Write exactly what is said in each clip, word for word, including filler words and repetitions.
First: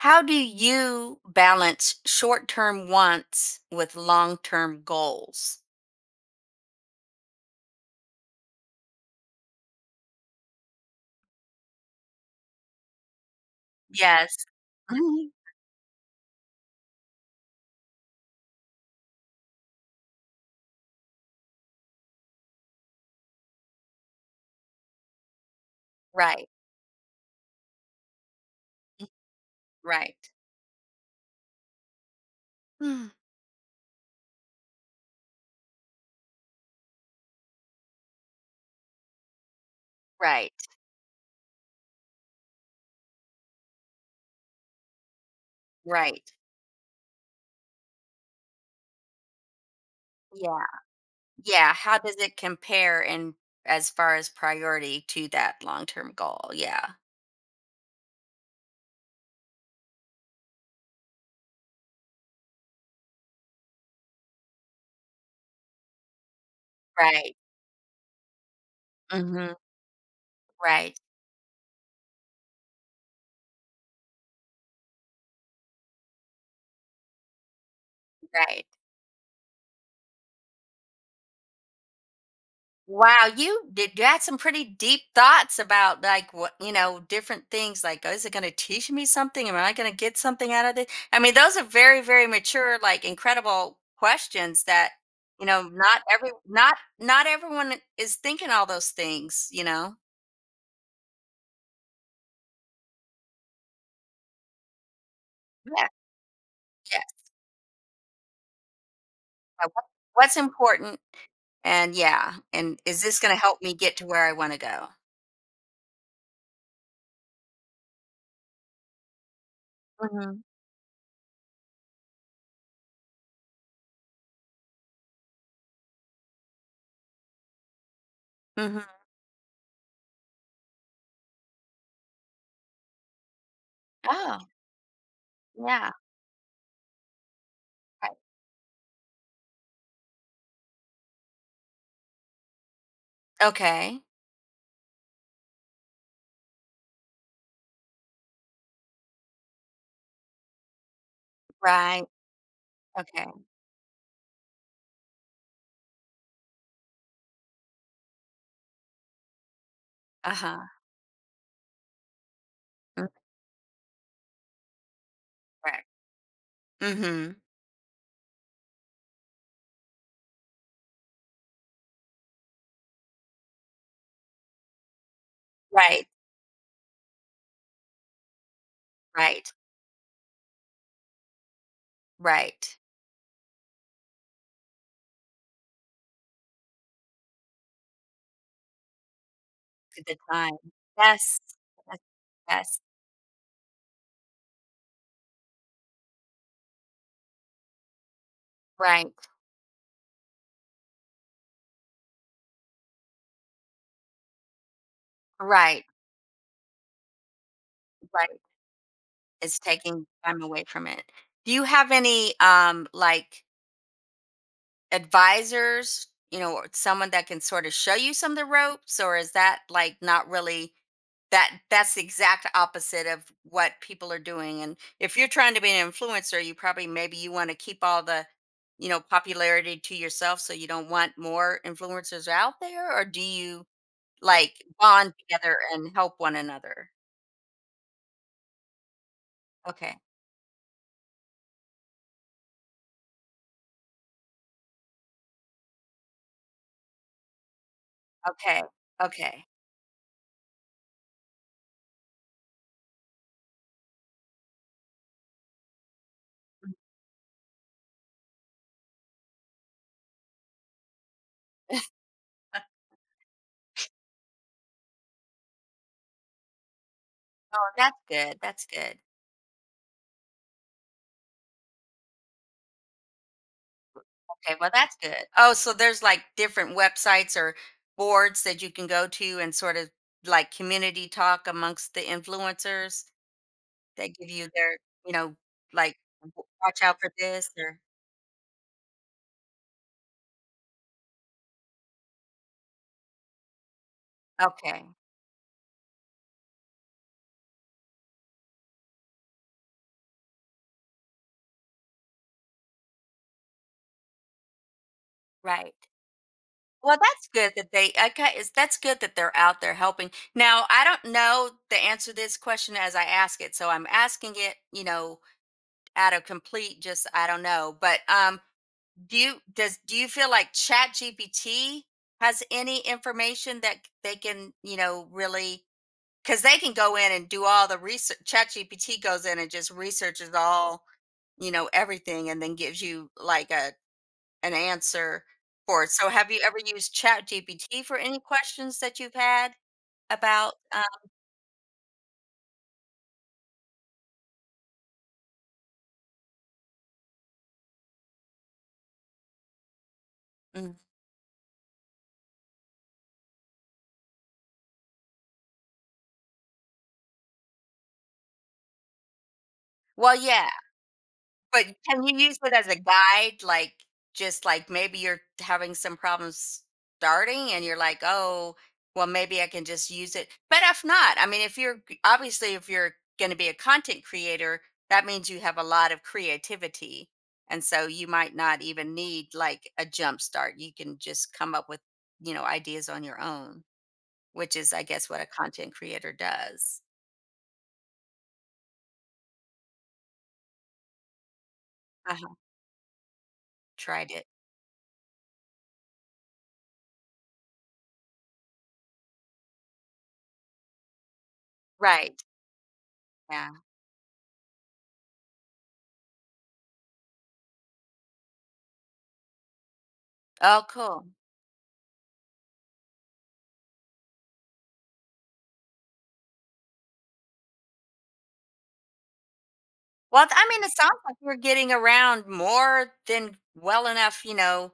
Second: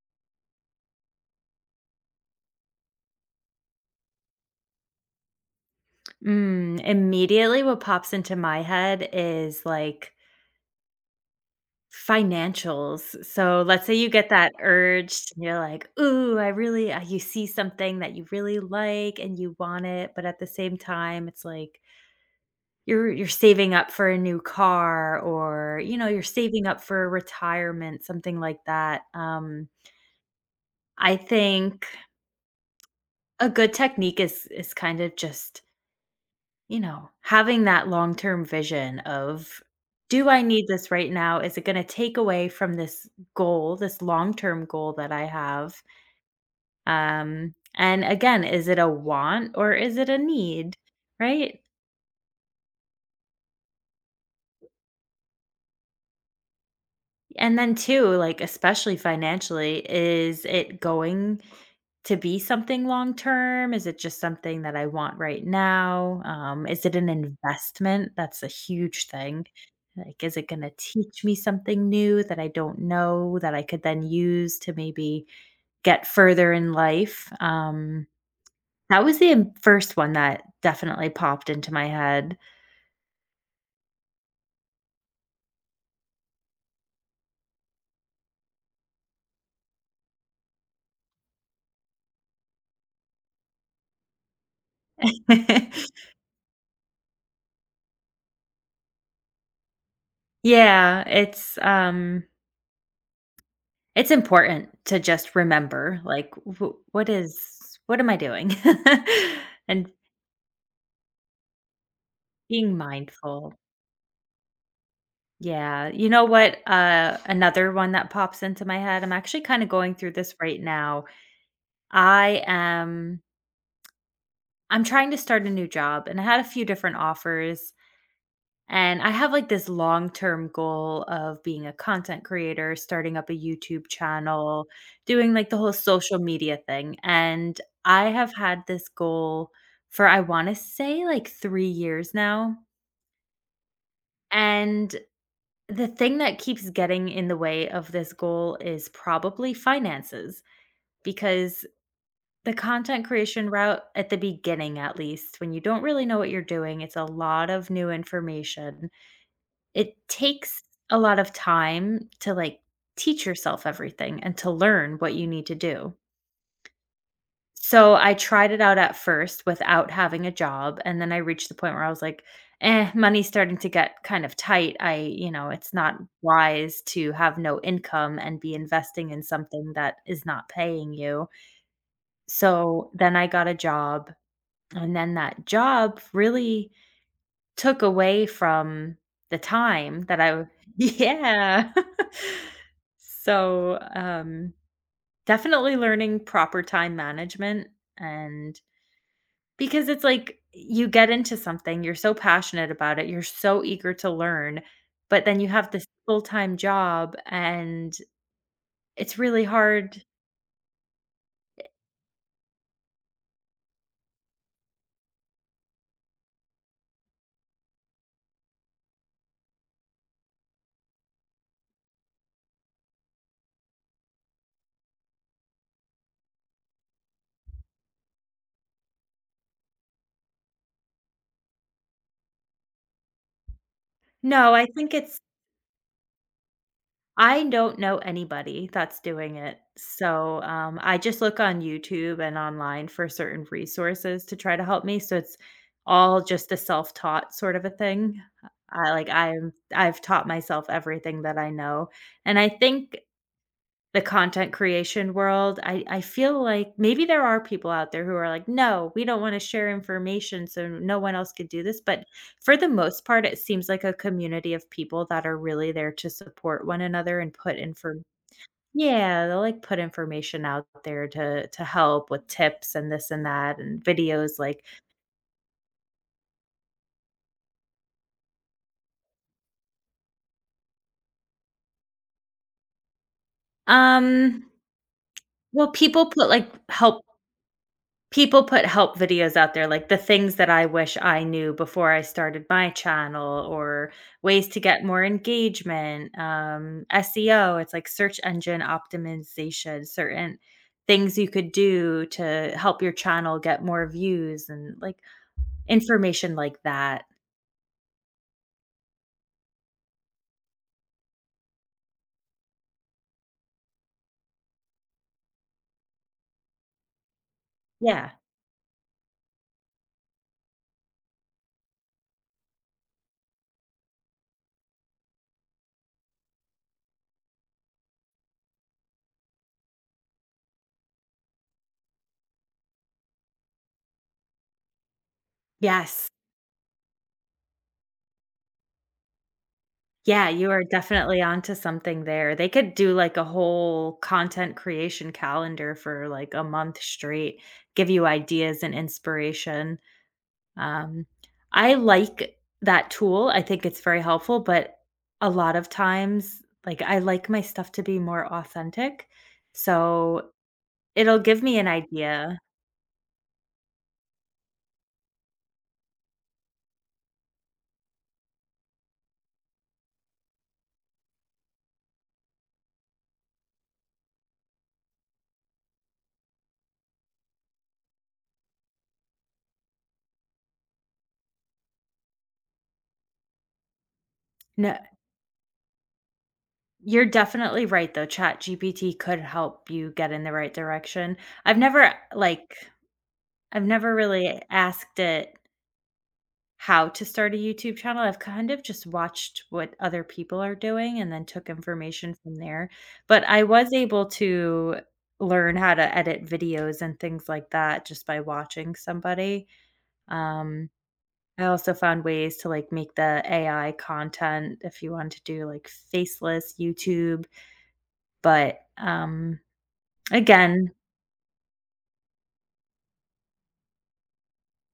How do you balance short term wants with long term goals? Mm, immediately what pops into my head is, like, financials. So, let's say you get Yes. that urge Mhm. and you're like, "Ooh, I really" uh, you see something that you really like and you want it, but at the same time, it's like you're you're saving up for a new car or, you know, you're Right, saving up for retirement, something like that. Um, right, I think Mm. a good technique is is kind of just you know, having that long-term vision of, "Do I right, need this right now? Is it gonna take away from this goal, this long-term goal that I have?" right. Um, and again, is it a want or is it a Yeah, need, right? yeah. How does it compare in as far as priority to that long term goal? Yeah, And then too, like, especially financially, is it going to be something long term? Is it just something that I want right now? Um, is it an right. investment? That's a huge thing. Hmm. Like, is it going to Right, teach me something new that I don't know that I could then use to maybe get further in life? Um, right. That was the im- first one that definitely popped into my head. Wow, you did you had some pretty deep thoughts about like what you know, different things like, oh, is it gonna teach me something? Am I gonna get something out of this? I mean, those are very, very mature, like incredible questions that, you know, not every not not everyone is thinking all those things, you know? yeah, it's um It's important to just Yeah, remember, like, w what yes. is what am I doing? uh, what- And What's important? And yeah, being and is this gonna mindful. help me get to where I wanna go? Yeah. You know what, uh, another one that pops into my head, I'm actually kinda going through this Hmm. right now. I am I'm trying to start a new job, and I had a few different offers. And Hmm. I have like this long term goal of being a content creator, starting up a YouTube Oh, channel, doing like the whole yeah. social media thing. And I Right. have had this goal for, I want to say, like three years now. Okay. And the thing that keeps getting in the way of this goal is probably finances, because Right. the content Okay. creation route, at the beginning at least, when you don't really know what you're doing, it's a lot of new information. It takes Uh-huh. a lot of time to, like, mm, teach yourself everything and to learn what you need to right. do. Mhm. So, I tried it out at first without having a job, and then I reached the point where I was like, "Eh, money's starting to get kind of tight. I You know, it's not Right, wise to have no income and be investing in right, something that is not paying you." right. So, then I got a job, and then that job really took away from the At time the that I w time. Yes. Yeah. Yes, yes. So, um, definitely learning proper time management and Right, because it's like you get into something, you're so passionate about it, you're so eager to learn, but then you have right, this full-time job and right. it's really It's hard. taking time away from it. Do you have any, um, like advisors, you know, or someone that can sort of show you some of the ropes, or is that like not really that that's the exact opposite of what people are doing? And if you're trying to be an influencer, you probably maybe you want to keep all the, you know, popularity to yourself so you don't want more influencers out there, or do you No, like I think bond it's together and help one another? I don't know anybody that's doing it. Okay. So, um, I just look on YouTube and online for certain resources to try to help me, so it's all just a self-taught sort of a thing. Okay. I like Okay. I'm I've taught myself everything that I know, and I think the content creation world, I I feel like maybe there are people out there who are like, "No, we don't wanna share information so no one else could do this," but for the most part, it seems like a community of people that are really there to support one another and put Oh, that's infor. good. That's good. Yeah, they'll, like, put information out there to to help with tips and this and that and videos, Okay, like, well, that's good. Oh, so there's like different websites or boards that you can go to and sort of like community talk amongst the influencers that give um, you their, you know, well, like people put, w- like, watch out help. for this or People put help videos out there, like the things that I wish I knew before I started my channel or ways to get okay, more engagement, um, S E O, it's like search engine optimization, certain things you could do to help your channel get more views and like right. information like Well, that. that's good that they okay. It's, that's good that they're out there helping. Now, I don't know the answer to this question as I ask it, so I'm asking it, you know, out of complete just I don't know. But Yeah. um, do you does do you feel like ChatGPT has any information that they can, you know, really because they can go in and do all the research. ChatGPT goes in and just researches all, you know, everything and then gives you like a an answer for it. So Yes. have you ever used ChatGPT for any questions that you've had Yeah, you about are uh, definitely onto something there. They could do like a whole content creation calendar for like a month straight, give you ideas and inspiration. Mm. Um, I like that tool. I think it's very helpful, but a lot of times, like I like my stuff to be more authentic. Well, So yeah, it'll give me but an can you idea. use it as a guide? Like, just like maybe you're having some problems starting and you're like, oh, well, maybe I can just use it. But if not, I mean, if you're obviously, if you're going to be a content creator, that means you have a lot of creativity. And so you might not even need like a jump start. You can just come up with, you know, ideas on your own, which is, No, I guess, what a content creator does. you're definitely right though. Chat G P T could help you get in the right direction. I've never Uh-huh. like I've never Tried it. really asked it how to start a YouTube channel. I've kind of just watched what other people are doing and then took information Right. from there. But I Yeah. was able to learn how to edit videos and things like that just by watching somebody. Oh, Um, cool. I also found ways to like make the A I content if you want to do like faceless YouTube. But um Well, I mean, it again, sounds like you're getting around more than well enough, you know.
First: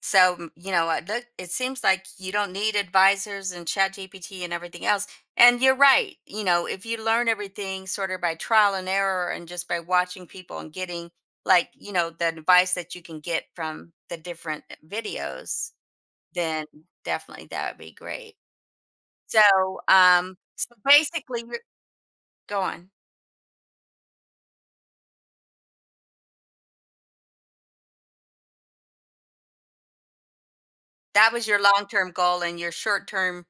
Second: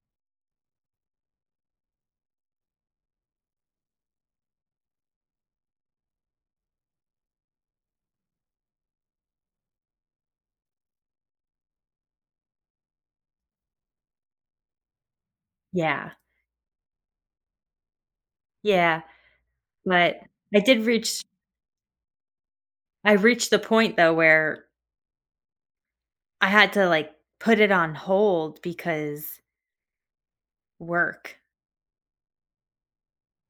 So, m- you know, uh, look, it seems like you don't need advisors and chat G P T and everything else. And you're right. You know, if you learn everything sort of by trial and error and just by watching people and getting like, you know, the advice that you can get from the different eh, videos, yeah. then definitely that would be great. Yeah. So, But um, I so did reach basically, you're, go on. I reached the point though where I had to, like, put it on hold because That work was your long term goal and your short term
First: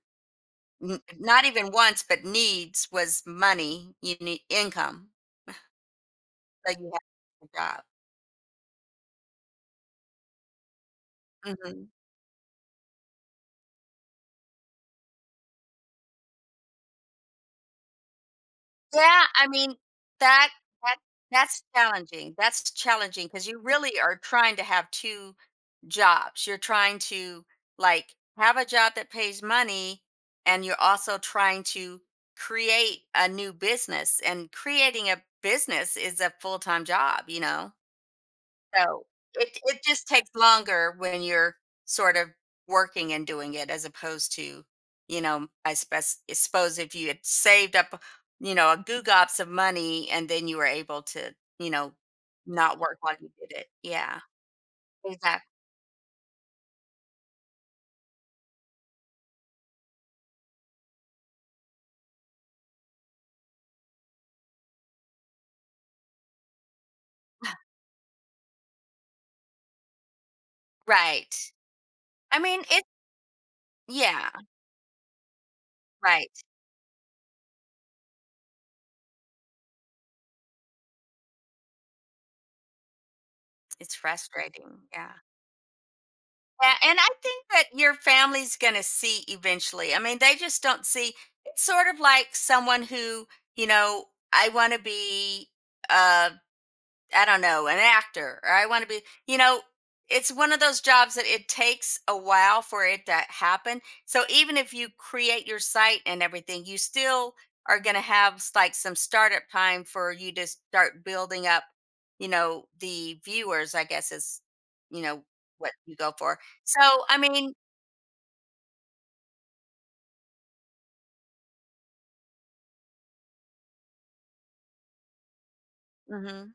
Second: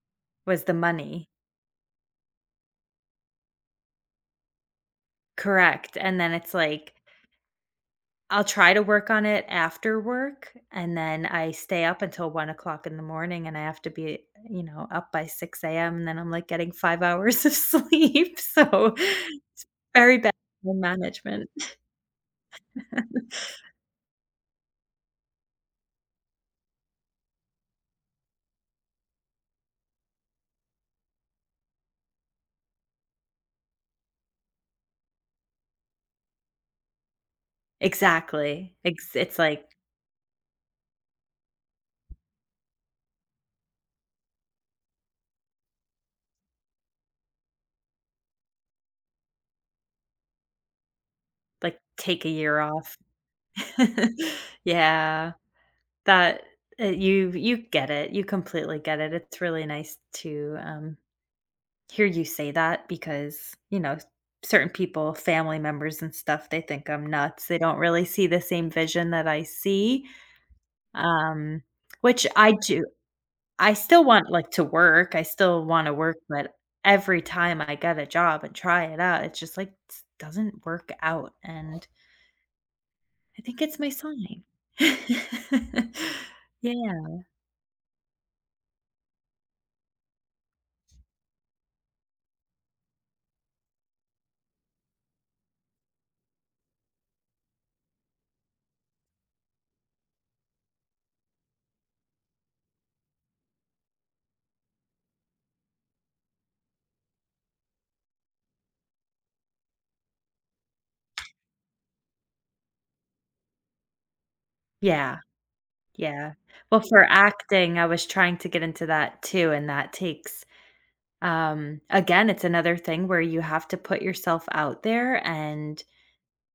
was the N money. not even wants, but needs was money, you need income, Correct, and then it's so you like, have a job. I'll try to work on it after work, and then I stay Mhm. up until one o'clock in the morning, and I have to be, you know, up by six a m, and then I'm, like, getting five hours of sleep, so Yeah, I mean, very bad that time that management. that's challenging, that's challenging because you really are trying to have two jobs. You're trying to, like, have a job that pays money, and you're also trying to create a new business, and creating a business is a full-time job, you know? Exactly. So Ex It's it like it just takes longer when you're sort of working and doing it as opposed to, you know, I spes- I suppose if you had saved up, you know, a goo gops of money and then you were able to, you Like, know, take a year not off. work while you did it. Yeah, Yeah, exactly. that uh, you you get it, you completely get it. It's really nice to, um, hear you say that because, you know, certain people, family members and stuff, they think I'm nuts. They don't really see the same vision that I see, Right. um, which I I mean, it, do. I still yeah, want, like, to work. I still wanna work, right. but every time I get a job and try it out, it just like, s doesn't work out, and I think it's my It's sign. frustrating. Yeah. Yeah, and I Yeah. think that your family's going to see eventually. I mean, they just don't see. It's sort of like someone who, you know, I want to be uh, I don't know, an actor, or I want to be, you know, it's one of those jobs that it takes a while for it to happen. So even if you create your site and everything, you still are going to have s- like some startup time for you to start building up, you know, the viewers, I guess is, you Yeah, know, what you go yeah. for. Well, So, for I mean, acting, I was trying to get into that too, and that takes um, again, it's another thing where you have to put yourself out there and mhm,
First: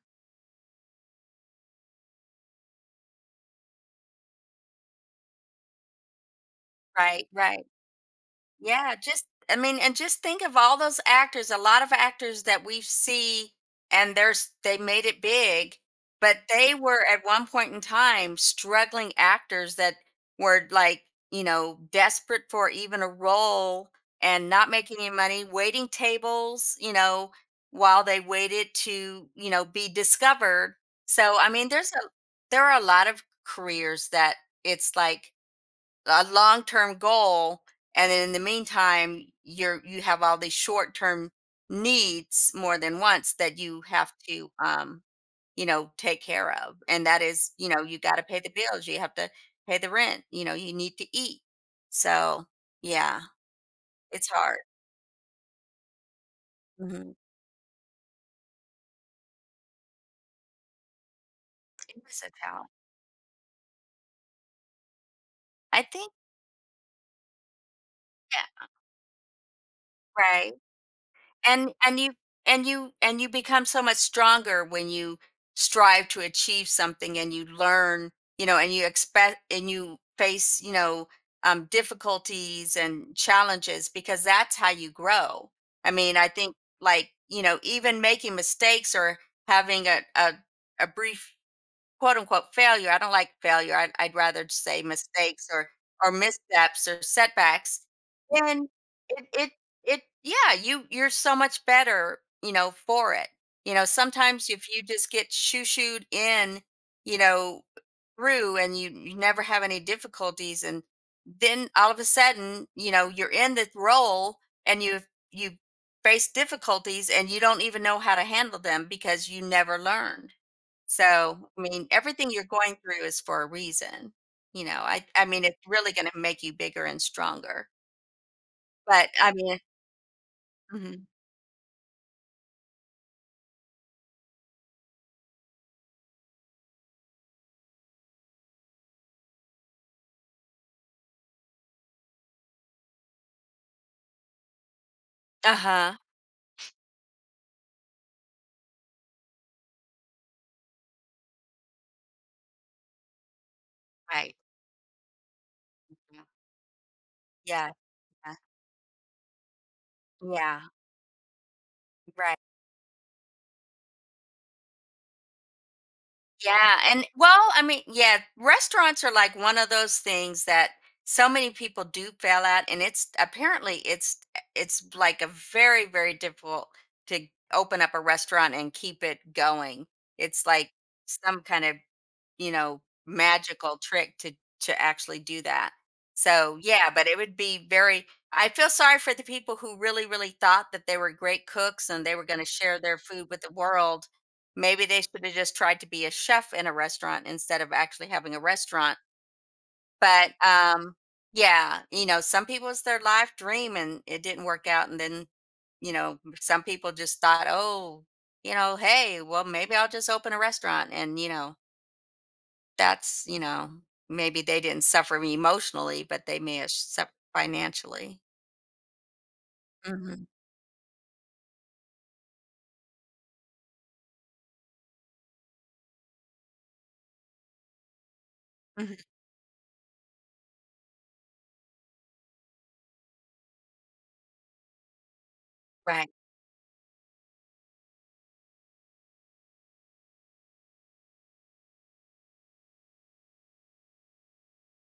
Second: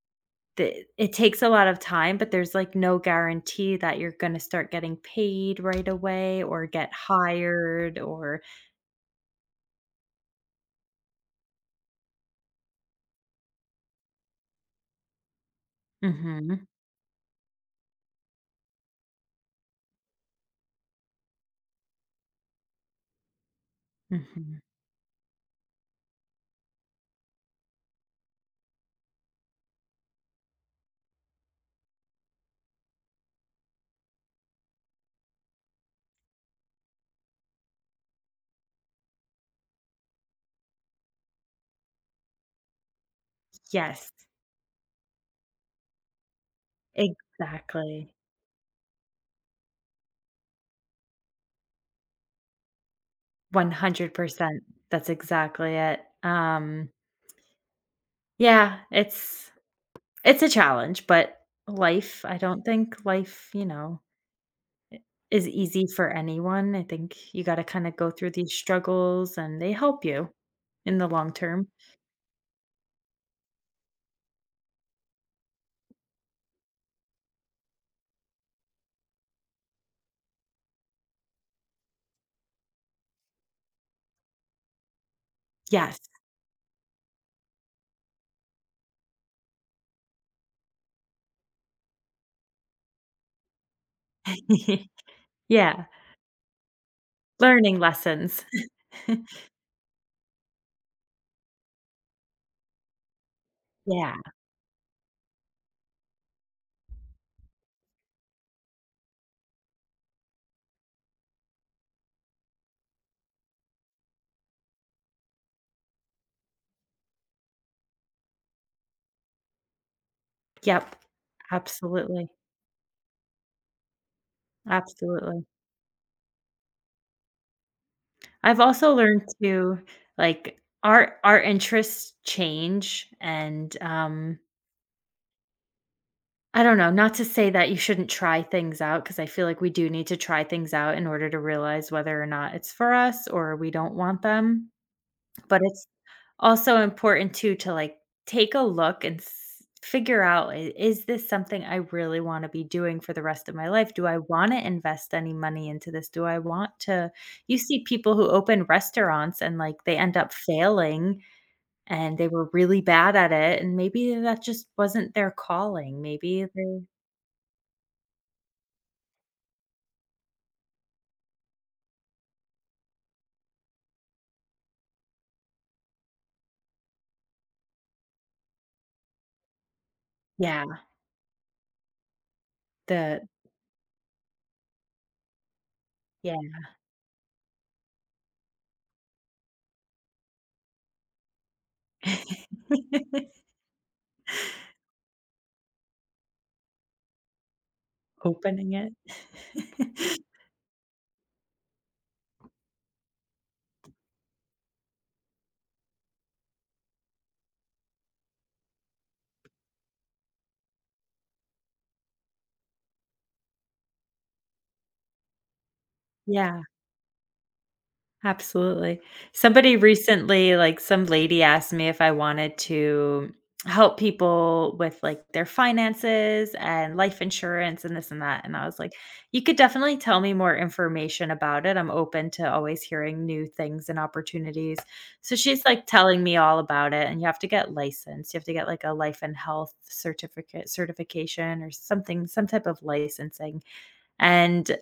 the it takes a lot of time, but there's, like, no guarantee that you're gonna start getting paid right away or get right, right. hired or Yeah, just I mean, and just think of all those actors, a lot of actors that we see and there's they made it big, but mhm, they were at one point in time struggling actors that were like, you know, desperate for even a role and mhm. not making any money, waiting tables, you know, while they waited to, you know, be discovered. So I mean, there's a there are a lot of careers that it's like a long-term goal and in the meantime you're you have all these short-term needs more than once that you Yes, have to um you know take care of and that is you know you exactly. got to pay the bills you have to pay the rent you know you need to eat so yeah it's hard. one hundred percent. That's exactly it. Um Mhm. Yeah, it's it's a challenge, but It is life a I don't talent. think life, you know, I is i easy for think anyone. I think you gotta kinda go through these yeah struggles, and they help you right. in the long term. And and you and you and you become so much stronger when you strive to achieve something and you learn, you know, and you expect and you face, you know, um, difficulties and challenges because that's how you grow. I Yes. mean, I think like, you know, even making mistakes or having a, a, a brief quote unquote failure. I don't like failure. I'd, I'd rather say mistakes or Yeah, or missteps or learning setbacks. lessons. Then it it it yeah, you you're so much better, you know, for it. You know, Yeah. sometimes if you just get shoo shooed in, you know, through and you, you never have any difficulties and then all of a sudden, you know, you're in this role and you you face difficulties and you don't even know how to handle them because you never learned. Yep. So, I mean, Absolutely, everything you're going through is for a reason. You know, I I mean, absolutely. it's really gonna make you bigger and stronger. I've also But learned I mean, to, like, mhm. our our interests change, and, um, I don't know, not to say that you shouldn't try things out, because I feel like we do need to try things out in order to realize whether or not it's for us or we don't want them, but it's Uh-huh. also important too to, like, take a look and s figure out, "I is this something I really wanna be doing for the rest of my life? Do I Right. wanna invest any money into this? Yeah. Do I want to" You Yeah, see people who yeah, open restaurants and, like, they end up yeah, failing, and they right. were really bad at it, and maybe that just wasn't their calling, maybe Yeah, they and well, I mean, yeah, restaurants are like one of those things that so many people do fail at, and it's apparently it's it's like a very, very difficult to open up a restaurant and keep it going. It's like yeah. some kind of you know, The magical trick to to actually do that. Yeah. So, yeah, but it would be very I feel sorry for the people who really, really thought that they were great cooks and they were going to share their food with the world. Maybe they should have just tried to be a chef in a restaurant instead of actually having a Opening it. restaurant. But um yeah, you know, some people it's their life dream and it didn't work out and then you know, some people just thought, "Oh, you know, hey, well maybe I'll just open a restaurant and, you know, that's, you know, maybe they didn't suffer me emotionally, but they may Yeah. have suffered financially." Absolutely. Somebody Mhm. recently, like some lady asked me if I wanted to help people with like their finances and life insurance and this and that. And I was like, Mhm. you could definitely tell me more information about it. I'm open to always hearing new things and opportunities. So she's like Right. telling me all about it. And you have to get licensed. You have to get like a life and health certificate certification or something, some type of licensing. And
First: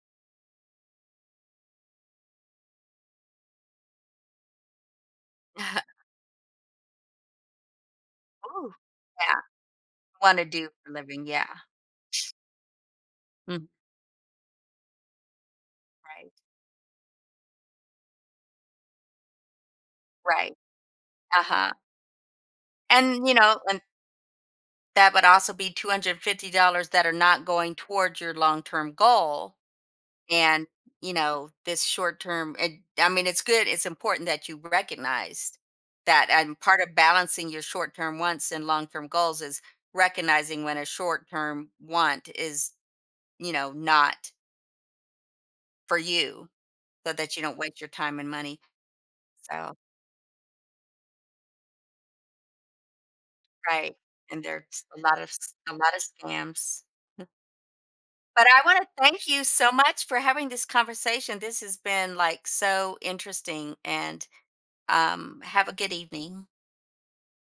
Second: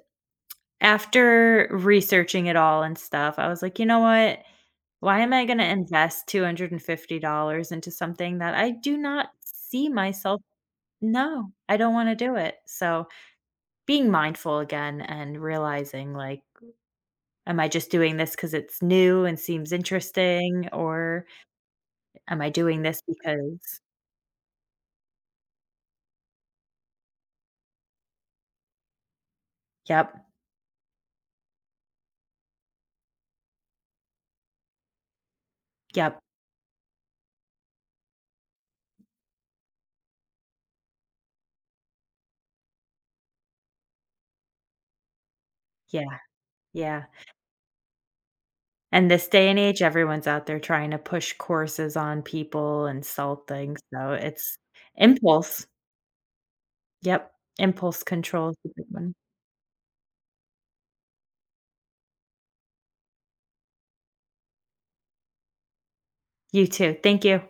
after researching it all and stuff, I was like, "You know what? Why am I gonna invest two hundred fifty dollars into something that I Ooh. do not Yeah. see Want myself" to do for a living. Yeah. No, I don't wanna do it. So, Mhm. being mindful again and realizing, Right. like, am I just doing this because it's new and seems Right. interesting, or Uh huh. am I doing this And, you know, because and that would also be two hundred fifty dollars that are not going towards your long term goal. yep, and you know this short term and I mean it's good it's important that you recognized yep, that and part of balancing your short term wants and long term goals is recognizing when a short term want is you know not for yeah, you yeah. so that you don't waste your time and money. And this day and So age, everyone's out there trying to push courses on people and sell things, right so and it's there's a lot of s- impulse. a lot of scams Yep, impulse but control is I a want good to one. thank you so much for having this conversation this has been like so interesting and um have a good evening. You too, thank you.